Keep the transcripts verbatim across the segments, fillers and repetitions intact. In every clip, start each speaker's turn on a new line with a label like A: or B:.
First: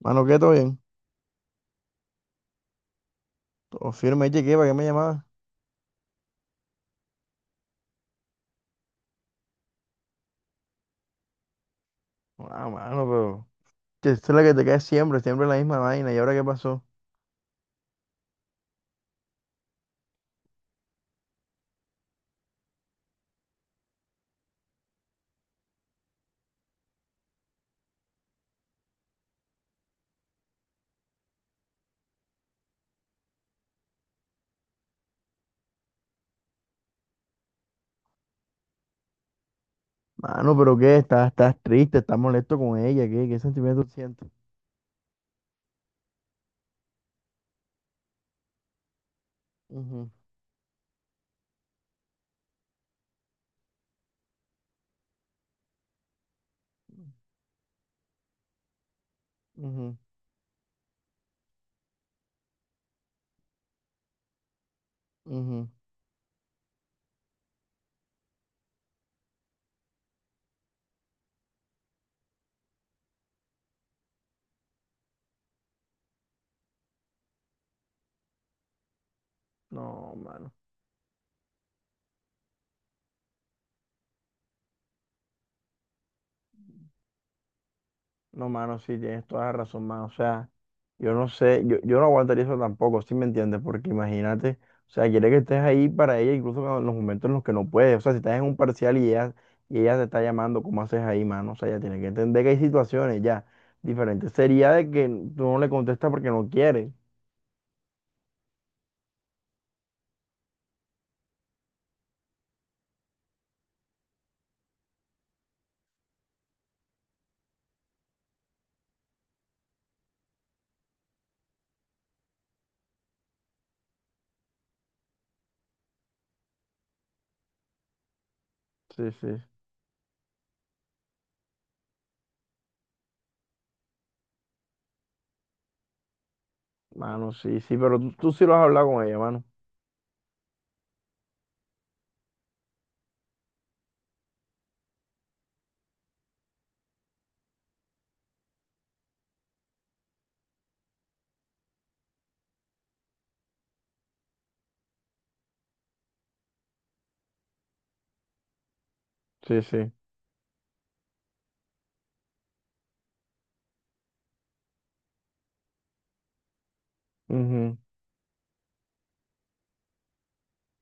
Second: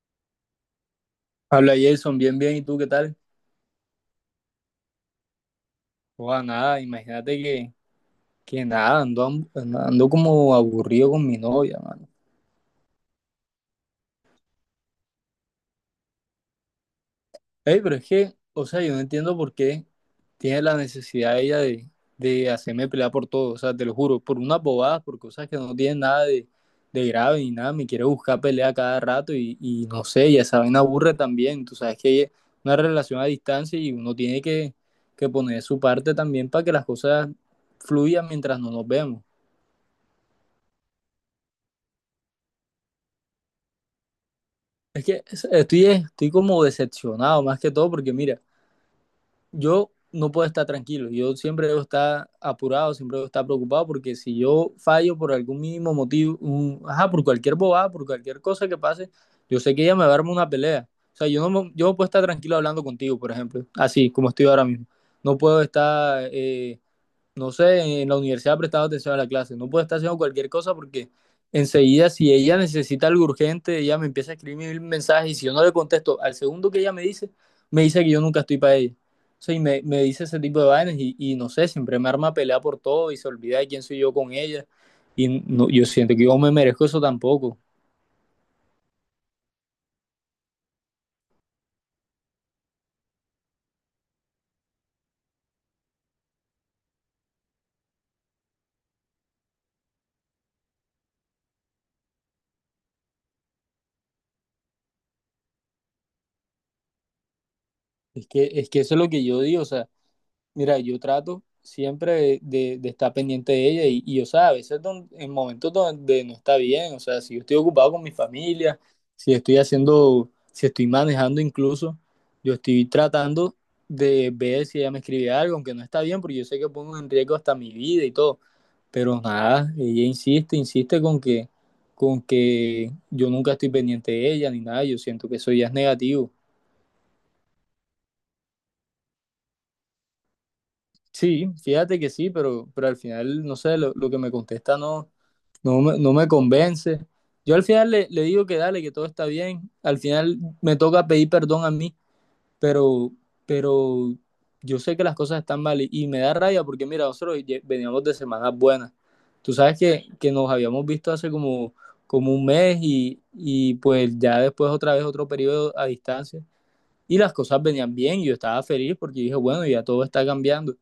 A: Mano, ¿qué? ¿Todo bien?
B: Habla Jason, bien, bien, ¿y tú qué tal?
A: Todo firme. Oye, ¿qué? ¿Para qué me llamabas?
B: Joda, nada, imagínate que, que nada, ando, am- ando como aburrido con mi novia, mano.
A: Ah, mano, pero. Que esta es la que te cae siempre, siempre la misma vaina. ¿Y ahora qué pasó?
B: Ey, pero es que, o sea, yo no entiendo por qué tiene la necesidad ella de, de hacerme pelear por todo, o sea, te lo juro, por unas bobadas, por cosas que no tienen nada de, de grave ni nada, me quiere buscar pelea cada rato y, y no sé, ya saben, aburre también, tú sabes que es una relación a distancia y uno tiene que, que poner su parte también para que las cosas fluyan mientras no nos vemos.
A: Mano, ¿pero qué? ¿Estás, estás triste? ¿Estás molesto con ella? ¿Qué, qué sentimiento sientes?
B: Es que es- estoy, estoy como decepcionado más que todo porque mira, yo
A: Ujú,
B: no puedo estar tranquilo, yo siempre debo estar apurado, siempre debo estar preocupado porque si yo fallo por algún mínimo motivo, un- ajá, por cualquier bobada, por cualquier cosa que pase, yo sé que ella
A: ujú,
B: me va a armar una pelea. O sea, yo no, me- yo no puedo estar tranquilo hablando contigo, por ejemplo, así como estoy ahora mismo. No puedo
A: ujú.
B: estar eh, no sé, en la universidad prestado atención a la clase. No puedo estar haciendo cualquier cosa porque enseguida, si ella necesita algo urgente, ella me empieza a escribir mensajes y si yo no le contesto al segundo que ella me dice, me dice que yo nunca estoy para ella. O sea, y me, me
A: No,
B: dice ese
A: mano.
B: tipo de vainas y, y no sé, siempre me arma pelea por todo y se olvida de quién soy yo con ella. Y no, yo siento que yo me merezco eso tampoco.
A: No, mano, sí, tienes toda la razón, mano. O sea. Yo no sé, yo, yo no aguantaría eso tampoco, ¿si me entiendes? Porque imagínate, o sea, quiere que estés ahí para ella incluso cuando- en los momentos en los que no puedes. O sea, si estás en un parcial y ella, y ella te está llamando, ¿cómo haces ahí, mano? O sea, ella tiene que entender que hay situaciones ya diferentes. Sería de que tú no le contestas porque no quieres.
B: Es que, es que eso es lo que yo digo, o sea, mira, yo trato siempre de, de- de estar pendiente de ella y, y, o sea, a veces don- en momentos donde no está bien, o sea, si yo estoy ocupado con mi familia, si estoy haciendo, si estoy manejando incluso, yo estoy tratando de ver si ella me escribe algo, aunque no está bien, porque yo sé que pongo en riesgo hasta mi vida y todo,
A: Sí,
B: pero
A: sí.
B: nada, ella insiste, insiste con que, con que yo nunca estoy pendiente de ella ni nada, yo siento que eso ya es negativo.
A: Mano, sí, sí, pero tú, tú sí lo has hablado con ella, mano.
B: Sí, fíjate que sí, pero, pero al final, no sé, lo, lo que me contesta no, no me, no me convence. Yo al final le, le digo que dale, que todo está bien. Al final me toca pedir perdón a mí, pero, pero yo sé que las cosas están mal y, y me da rabia porque mira, nosotros lle- veníamos de semanas buenas. Tú
A: Sí,
B: sabes
A: sí.
B: que, que nos habíamos visto hace como, como un mes y, y pues ya después otra vez otro periodo a distancia. Y las cosas
A: Ujú.
B: venían bien, y yo estaba feliz porque dije, bueno, ya todo está cambiando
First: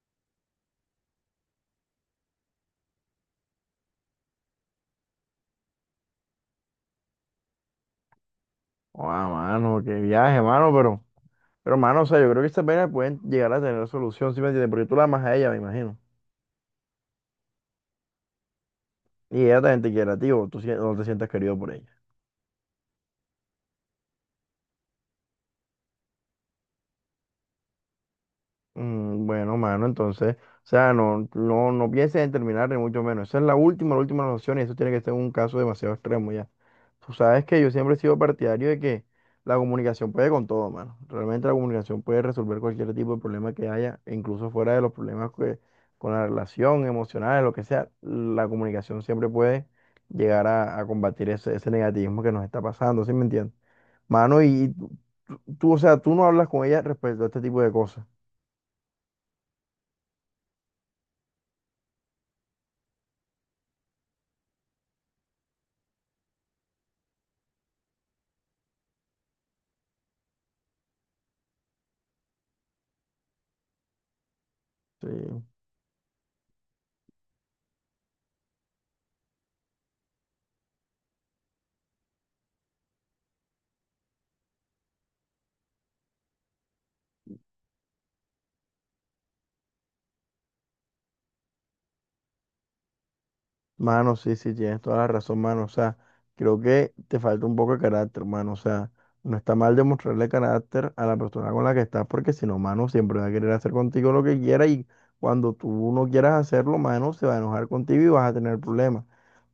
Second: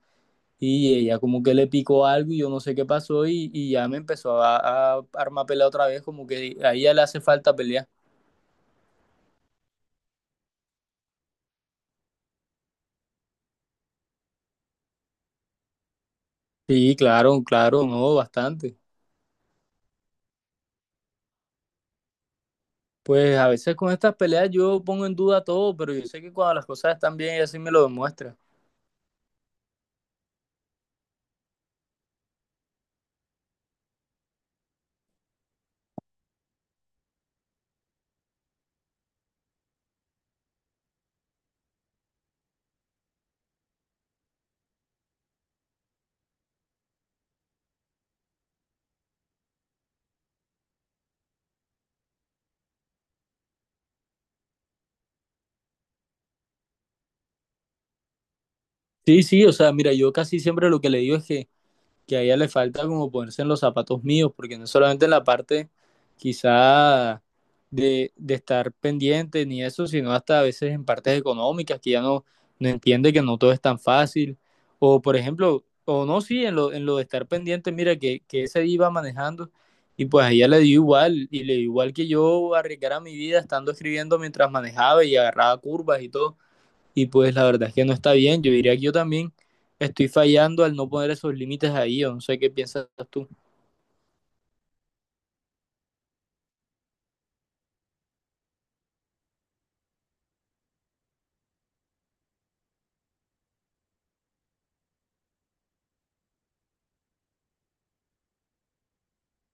B: y ella como que le picó algo y yo no sé qué pasó y, y ya me empezó a, a armar pelea otra vez, como que a ella le hace falta pelear.
A: Ah, mano, qué viaje, mano, pero, pero, mano, o sea, yo creo que estas pena pueden llegar a tener solución, ¿sí me entiendes? Porque tú la amas a ella, me imagino.
B: Sí, claro, claro, no, bastante.
A: Y ella también te quiere a ti o tú sien- o te sientas querido por ella.
B: Pues a veces con estas peleas yo pongo en duda todo, pero yo sé que cuando las cosas están bien ella sí me lo demuestra.
A: Mm, bueno, mano, entonces, o sea, no, no, no pienses en terminar ni mucho menos. Esa es la última, la última opción y eso tiene que ser un caso demasiado extremo ya. Tú sabes que yo siempre he sido partidario de que la comunicación puede con todo, mano. Realmente la comunicación puede resolver cualquier tipo de problema que haya, e incluso fuera de los problemas que- con la relación emocional, lo que sea. La comunicación siempre puede llegar a, a combatir ese, ese negativismo que nos está pasando, ¿sí me entiendes? Mano, y tú, tú- o sea, tú no hablas con ella respecto a este tipo de cosas.
B: Sí, sí, o sea, mira, yo casi siempre lo que le digo es que, que a ella le falta como ponerse en los zapatos míos, porque no es solamente en la parte quizá de, de estar pendiente ni eso, sino hasta a veces en partes económicas que ya no, no entiende que no todo es tan fácil. O
A: Sí.
B: por ejemplo, o no, sí, en lo, en lo de estar pendiente, mira que, que ese día iba manejando y pues a ella le dio igual y le dio igual que yo arriesgara mi vida estando escribiendo mientras manejaba y agarraba curvas y todo. Y pues la verdad es que no está bien. Yo diría que yo también estoy fallando al no poner esos límites ahí. O no sé qué piensas tú.
A: Mano, sí, sí, tienes toda la razón, mano. O sea, creo que te falta un poco de carácter, mano. O sea, no está mal demostrarle carácter a la persona con la que estás, porque si no, mano, siempre va a querer hacer contigo lo que quiera y cuando tú no quieras hacerlo, mano, se va a enojar contigo y vas a tener problemas.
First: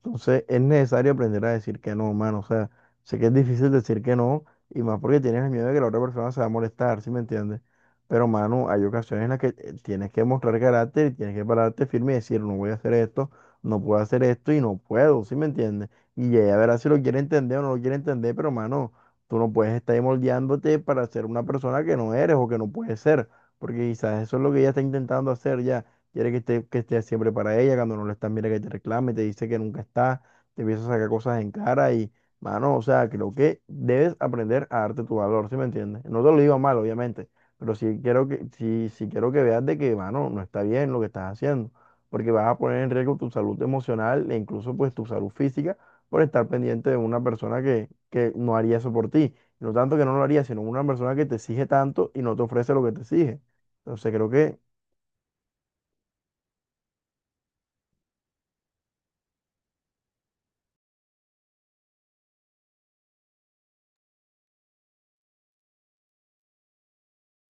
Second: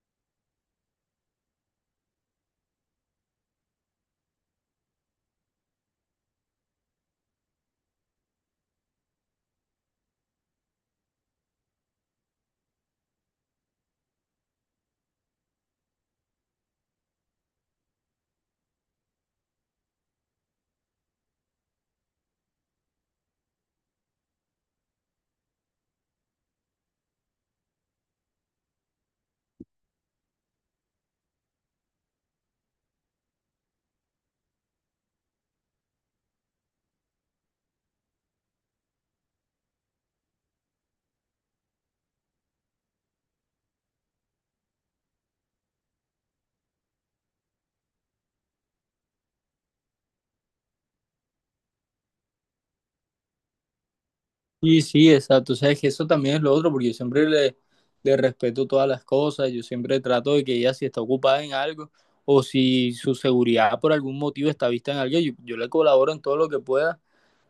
A: Entonces, es necesario aprender a decir que no, mano. O sea, sé que es difícil decir que no y más porque tienes el miedo de que la otra persona se va a molestar, ¿sí me entiendes? Pero, mano, hay ocasiones en las que eh, tienes que mostrar carácter y tienes que pararte firme y decir, no voy a hacer esto, no puedo hacer esto y no puedo, ¿sí me entiendes? Y ella verá si lo quiere entender o no lo quiere entender, pero mano, tú no puedes estar ahí moldeándote para ser una persona que no eres o que no puedes ser, porque quizás eso es lo que ella está intentando hacer ya. Quiere que esté, que estés siempre para ella, cuando no lo estás, mira que te reclame, te dice que nunca está, te empieza a sacar cosas en cara y, mano, o sea, creo que debes aprender a darte tu valor, ¿sí me entiendes? No te lo digo mal, obviamente, pero sí quiero que, sí, sí quiero que veas de que, mano, no está bien lo que estás haciendo porque vas a poner en riesgo tu salud emocional e incluso pues tu salud física por estar pendiente de una persona que, que no haría eso por ti. Y No tanto que no lo haría, sino una persona que te exige tanto y no te ofrece lo que te exige. Entonces creo que
B: Sí, sí, exacto. O sea, es que eso también es lo otro, porque yo siempre le, le respeto todas las cosas, yo siempre trato de que ella si está ocupada en algo o si su seguridad por algún motivo está vista en algo, yo, yo le colaboro en todo lo que pueda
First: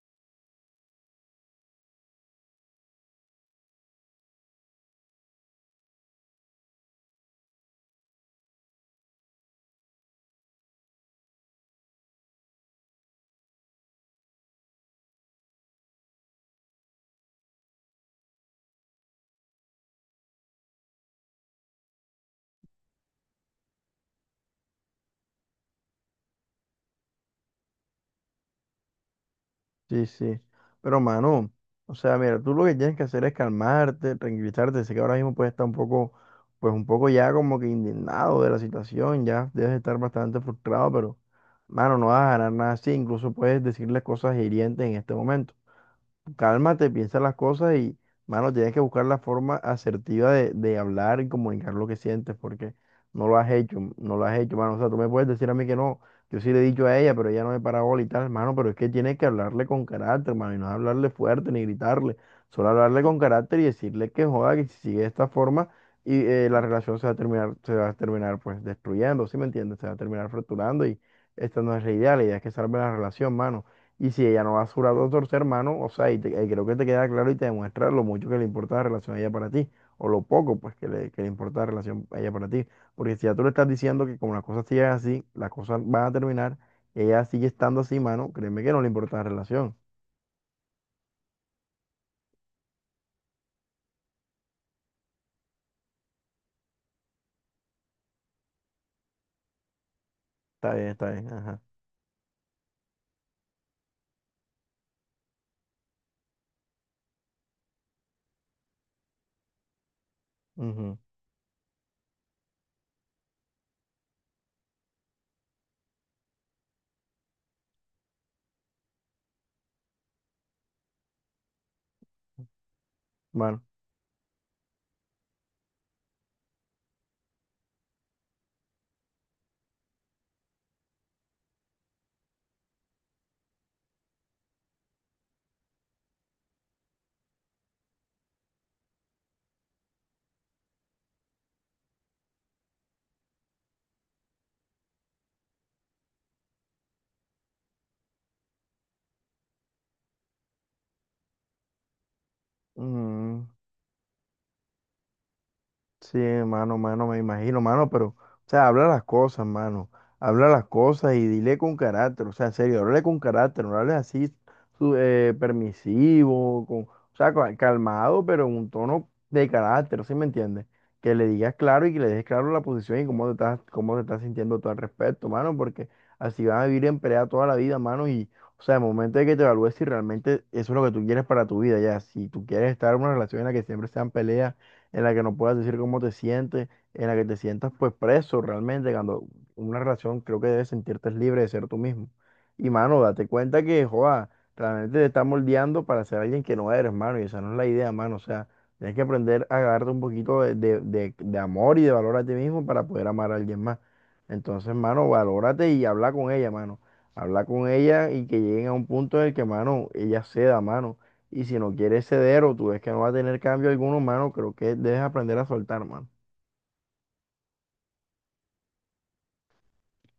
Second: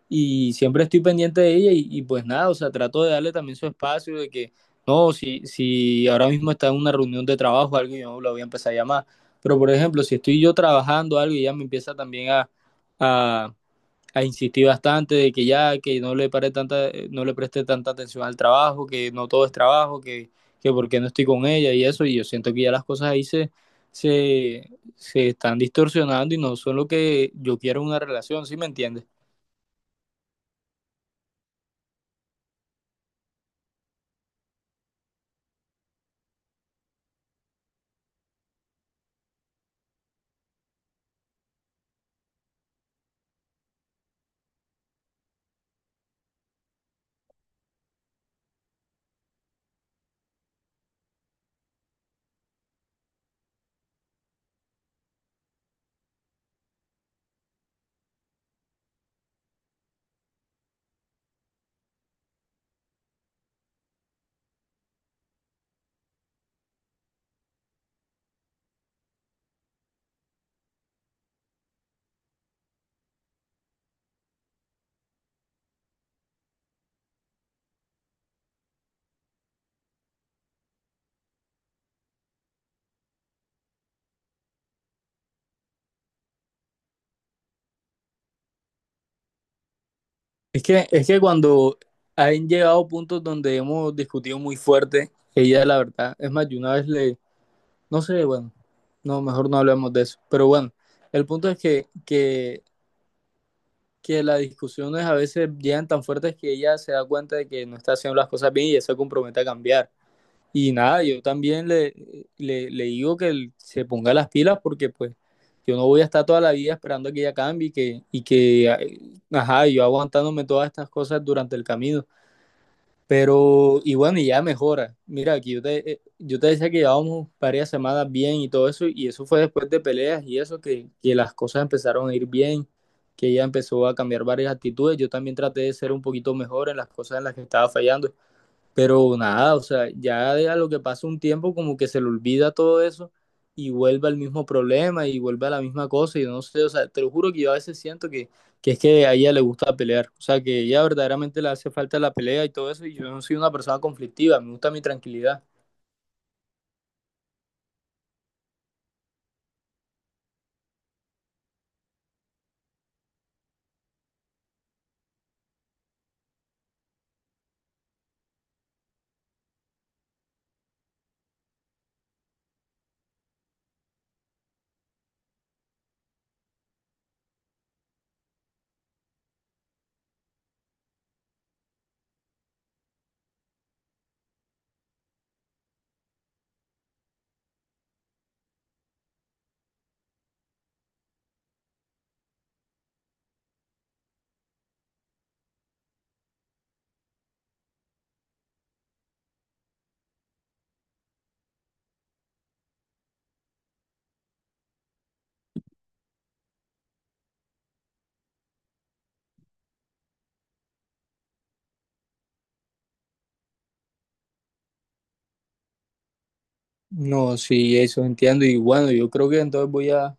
B: y siempre estoy pendiente de ella y, y pues nada, o sea, trato de darle también su espacio de que, no, si, si ahora mismo está en una reunión de trabajo o algo, yo no la voy a empezar a llamar. Pero por ejemplo, si estoy yo trabajando algo y ella me empieza también a... a a insistir bastante de que ya, que no le, pare tanta, no le preste tanta atención al trabajo, que no todo es trabajo, que, que por qué no estoy con ella y eso, y yo siento que ya las cosas ahí se, se, se están distorsionando y no son lo que yo quiero en una relación, ¿sí me entiendes?
A: sí, sí. Pero mano, o sea, mira, tú lo que tienes que hacer es calmarte, tranquilizarte. Sé que ahora mismo puedes estar un poco, pues un poco ya como que indignado de la situación, ya debes estar bastante frustrado, pero mano, no vas a ganar nada así. Incluso puedes decirle cosas hirientes en este momento. Cálmate, piensa las cosas y, mano, tienes que buscar la forma asertiva de, de hablar y comunicar lo que sientes, porque no lo has hecho, no lo has hecho, mano. O sea, tú me puedes decir a mí que no, yo sí le he dicho a ella, pero ella no me para bola y tal, mano, pero es que tienes que hablarle con carácter, mano, y no hablarle fuerte ni gritarle, solo hablarle con carácter y decirle que joda, que si sigue de esta forma y eh, la relación se va a terminar, se va a terminar pues destruyendo, ¿sí me entiendes? Se va a terminar fracturando y esta no es la idea, la idea es que salve la relación, mano. Y si ella no va a su brazo a torcer hermano, o sea, y, te- y creo que te queda claro y te demuestra lo mucho que le importa la relación a ella para ti, o lo poco pues que le, que le importa la relación a ella para ti. Porque si ya tú le estás diciendo que como las cosas siguen así, las cosas van a terminar, ella sigue estando así, mano, créeme que no le importa la relación.
B: Es que, es que cuando han llegado puntos donde hemos discutido muy fuerte, ella la verdad, es más, yo una vez le, no sé, bueno, no, mejor no hablemos de eso, pero bueno,
A: Está bien, está
B: el
A: bien,
B: punto es
A: ajá.
B: que, que que las discusiones a veces llegan tan fuertes que ella se da cuenta de que no está haciendo las cosas bien y ella se compromete a cambiar. Y
A: Ujú.
B: nada, yo también le, le, le digo que se ponga las pilas porque pues yo no voy a estar toda la vida esperando a que ella cambie y que, y que, ajá, yo aguantándome todas estas cosas durante el camino.
A: Bueno.
B: Pero, y bueno, y ya mejora. Mira, aquí yo te, eh, yo te decía que llevábamos varias semanas bien y todo eso, y eso fue después de peleas y eso, que, que las cosas empezaron a ir bien, que ella empezó a cambiar varias actitudes. Yo también traté de ser un poquito mejor en las cosas en las que estaba fallando. Pero nada, o sea, ya de a lo que pasa un tiempo como que se le olvida todo eso y vuelve al mismo problema y vuelve a la misma cosa y no sé, o sea, te lo juro que yo a veces siento que, que es que a ella le gusta pelear, o sea, que ella verdaderamente le hace falta la pelea y todo eso y yo no soy
A: Ujú.
B: una persona conflictiva, me gusta mi tranquilidad.
A: Sí, mano, mano, me imagino, mano, pero, o sea, habla las cosas, mano. Habla las cosas y dile con carácter, o sea, en serio, háblale con carácter, no hables así su- eh, permisivo, con, o sea, ca- calmado, pero en un tono de carácter, ¿sí me entiendes? Que le digas claro y que le dejes claro la posición y cómo te estás, cómo te estás sintiendo tú al respecto, mano, porque así van a vivir en pelea toda la vida, mano, y, o sea, el momento de que te evalúes si realmente eso es lo que tú quieres para tu vida, ya, si tú quieres estar en una relación en la que siempre sean peleas en la que no puedas decir cómo te sientes, en la que te sientas pues preso realmente, cuando una relación creo que debes sentirte libre de ser tú mismo. Y mano, date cuenta que, joa, realmente te estás moldeando para ser alguien que no eres, mano, y esa no es la idea, mano, o sea, tienes que aprender a agarrarte un poquito de, de, de- de amor y de valor a ti mismo para poder amar a alguien más. Entonces, mano, valórate y habla con ella, mano. Habla con ella y que lleguen a un punto en el que, mano, ella ceda, mano. Y si no quieres ceder o tú ves que no va a tener cambio alguno, mano, creo que debes aprender a soltar, mano.
B: No, sí, eso entiendo y bueno, yo creo que entonces voy a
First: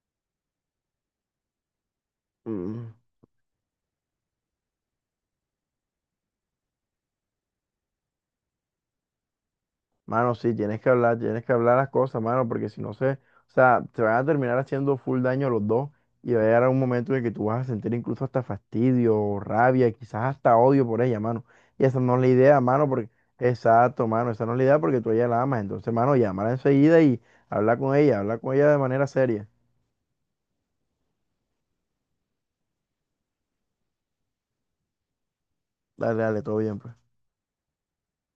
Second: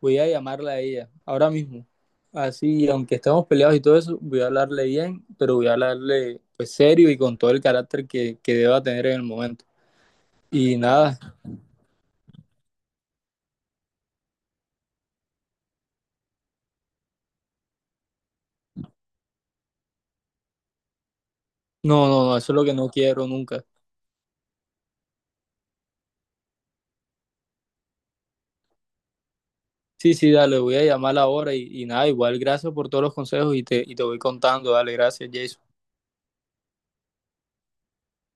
B: voy a llamarla a ella ahora mismo. Así,
A: Mm.
B: aunque estemos peleados y todo eso, voy a hablarle bien, pero voy a hablarle pues serio y con todo el carácter que, que deba tener en el momento.
A: Mano, sí,
B: Y
A: tienes que hablar,
B: nada,
A: tienes que hablar las cosas, mano, porque si no se, o sea, te van a terminar haciendo full daño los dos y va a llegar un momento en el que tú vas a sentir incluso hasta fastidio, rabia, quizás hasta odio por ella, mano. Y esa
B: no,
A: no es
B: no,
A: la
B: no, eso es
A: idea,
B: lo que
A: mano.
B: no
A: Porque,
B: quiero nunca.
A: exacto, mano, esa no es la idea porque tú a ella la amas. Entonces, mano, llámala enseguida y habla con ella, habla con ella de manera seria.
B: Sí, sí, dale, voy a llamar ahora y, y nada, igual gracias por todos los consejos y te, y te voy contando, dale, gracias, Jason.
A: Dale, dale, todo bien. Pues.